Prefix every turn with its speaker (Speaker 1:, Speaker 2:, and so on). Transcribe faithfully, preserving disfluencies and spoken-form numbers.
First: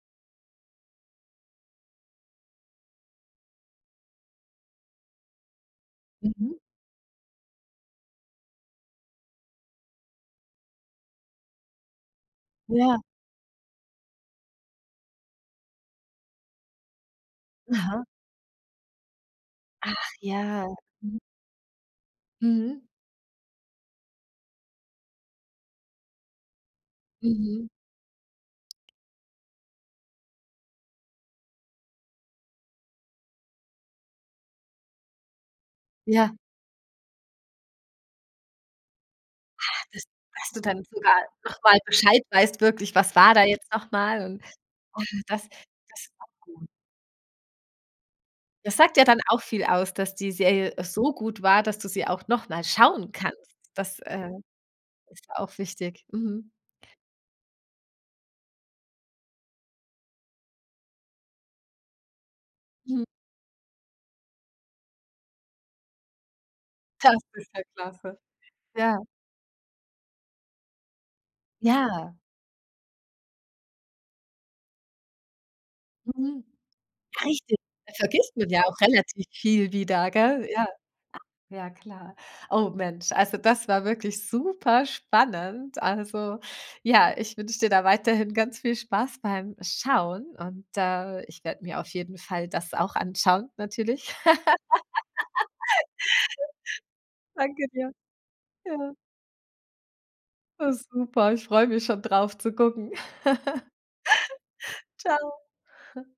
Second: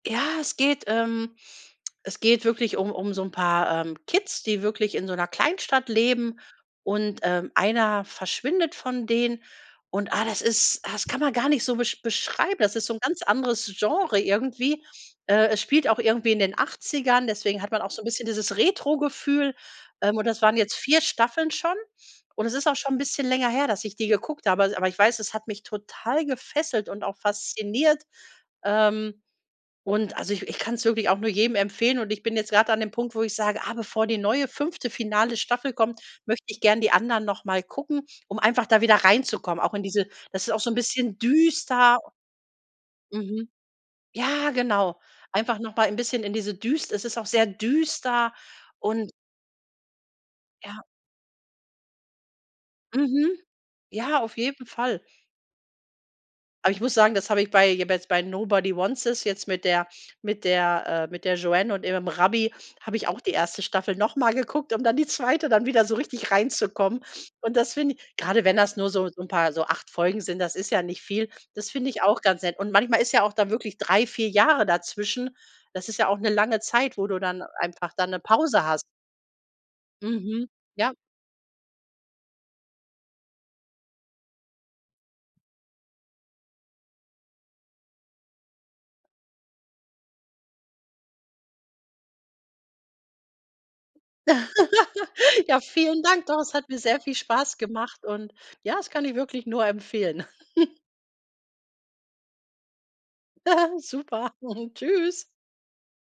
Speaker 1: Ja, es geht ähm, es geht wirklich um um so 'n paar, ähm, Kids, die wirklich in so 'ner Kleinstadt leben
Speaker 2: Mhm.
Speaker 1: und, ähm, einer verschwindet von denen. Und, ah, das ist das kann man gar nicht so be beschreiben, das ist so 'n
Speaker 2: Ja.
Speaker 1: ganz anderes Genre irgendwie. Äh, es spielt auch irgendwie in den Achtzigern, deswegen hat man auch so
Speaker 2: Aha.
Speaker 1: 'n bisschen dieses Retrogefühl,
Speaker 2: Ach,
Speaker 1: ähm, und das waren
Speaker 2: ja.
Speaker 1: jetzt vier
Speaker 2: Mhm.
Speaker 1: Staffeln schon und es ist auch
Speaker 2: Mhm.
Speaker 1: schon 'n bisschen länger her, dass ich die geguckt habe, aber aber ich weiß, es hat mich total gefesselt und auch
Speaker 2: Mhm.
Speaker 1: fasziniert, ähm, und, also, i ich kann's wirklich auch nur jedem empfehlen. Und ich bin jetzt grad da an dem Punkt, wo ich sage: „Ah, bevor die neue fünfte finale Staffel kommt,
Speaker 2: Ja.
Speaker 1: möchte ich gern die anderen noch mal gucken, um einfach da wieder reinzukommen, auch in
Speaker 2: Ah, dass
Speaker 1: diese” das
Speaker 2: dass
Speaker 1: ist auch
Speaker 2: du
Speaker 1: so 'n
Speaker 2: dann
Speaker 1: bisschen
Speaker 2: sogar noch mal
Speaker 1: düster.
Speaker 2: Bescheid weißt, wirklich, was war da
Speaker 1: Mhm.
Speaker 2: jetzt noch mal und
Speaker 1: Ja, genau.
Speaker 2: und das
Speaker 1: Einfach noch mal ein 'n
Speaker 2: das
Speaker 1: bisschen
Speaker 2: war
Speaker 1: in diese
Speaker 2: gut.
Speaker 1: düs es ist auch sehr düster
Speaker 2: Das sagt ja
Speaker 1: und
Speaker 2: dann auch viel aus, dass die Serie
Speaker 1: Ja.
Speaker 2: so gut war, dass du sie auch noch mal schauen
Speaker 1: Mhm.
Speaker 2: kannst. Das,
Speaker 1: Ja,
Speaker 2: äh,
Speaker 1: auf jeden Fall.
Speaker 2: ist auch wichtig. Mhm.
Speaker 1: Aber ich muss sagen, das habe ich bei jetzt bei „Nobody Wants This“ jetzt mit der mit der, äh, mit der Joanne und ihrem Rabbi habe
Speaker 2: Mhm.
Speaker 1: ich auch die erste Staffel noch mal geguckt, um dann die zweite dann wieder so richtig reinzukommen.
Speaker 2: Das ist
Speaker 1: Und
Speaker 2: ja
Speaker 1: das finde i
Speaker 2: klasse.
Speaker 1: grade wenn das nur
Speaker 2: Ja.
Speaker 1: so so 'n paar so acht Folgen sind, das ist ja nicht viel das finde ich
Speaker 2: Ja.
Speaker 1: auch ganz nett. Und manchmal ist ja auch da wirklich drei, vier Jahre dazwischen. Das ist ja auch 'ne
Speaker 2: Mhm.
Speaker 1: lange Zeit, wo du dann
Speaker 2: Richtig,
Speaker 1: einfach dann 'ne
Speaker 2: vergisst man ja
Speaker 1: Pause
Speaker 2: auch
Speaker 1: hast.
Speaker 2: relativ viel wieder, gell?
Speaker 1: Mhm.
Speaker 2: Ja,
Speaker 1: Ja.
Speaker 2: ja klar. Oh Mensch, also das war wirklich superspannend. Also, ja, ich wünsche dir da weiterhin ganz viel Spaß beim Schauen und, äh, ich werde mir auf jeden Fall das auch anschauen, natürlich.
Speaker 1: Ja, vielen Dank. Doch, es hat mir sehr viel Spaß
Speaker 2: Danke dir.
Speaker 1: gemacht und, ja, das
Speaker 2: Ja.
Speaker 1: kann ich wirklich nur empfehlen.
Speaker 2: Das ist super, ich freue mich schon drauf zu gucken.
Speaker 1: Super. Tschüss.
Speaker 2: Tschau.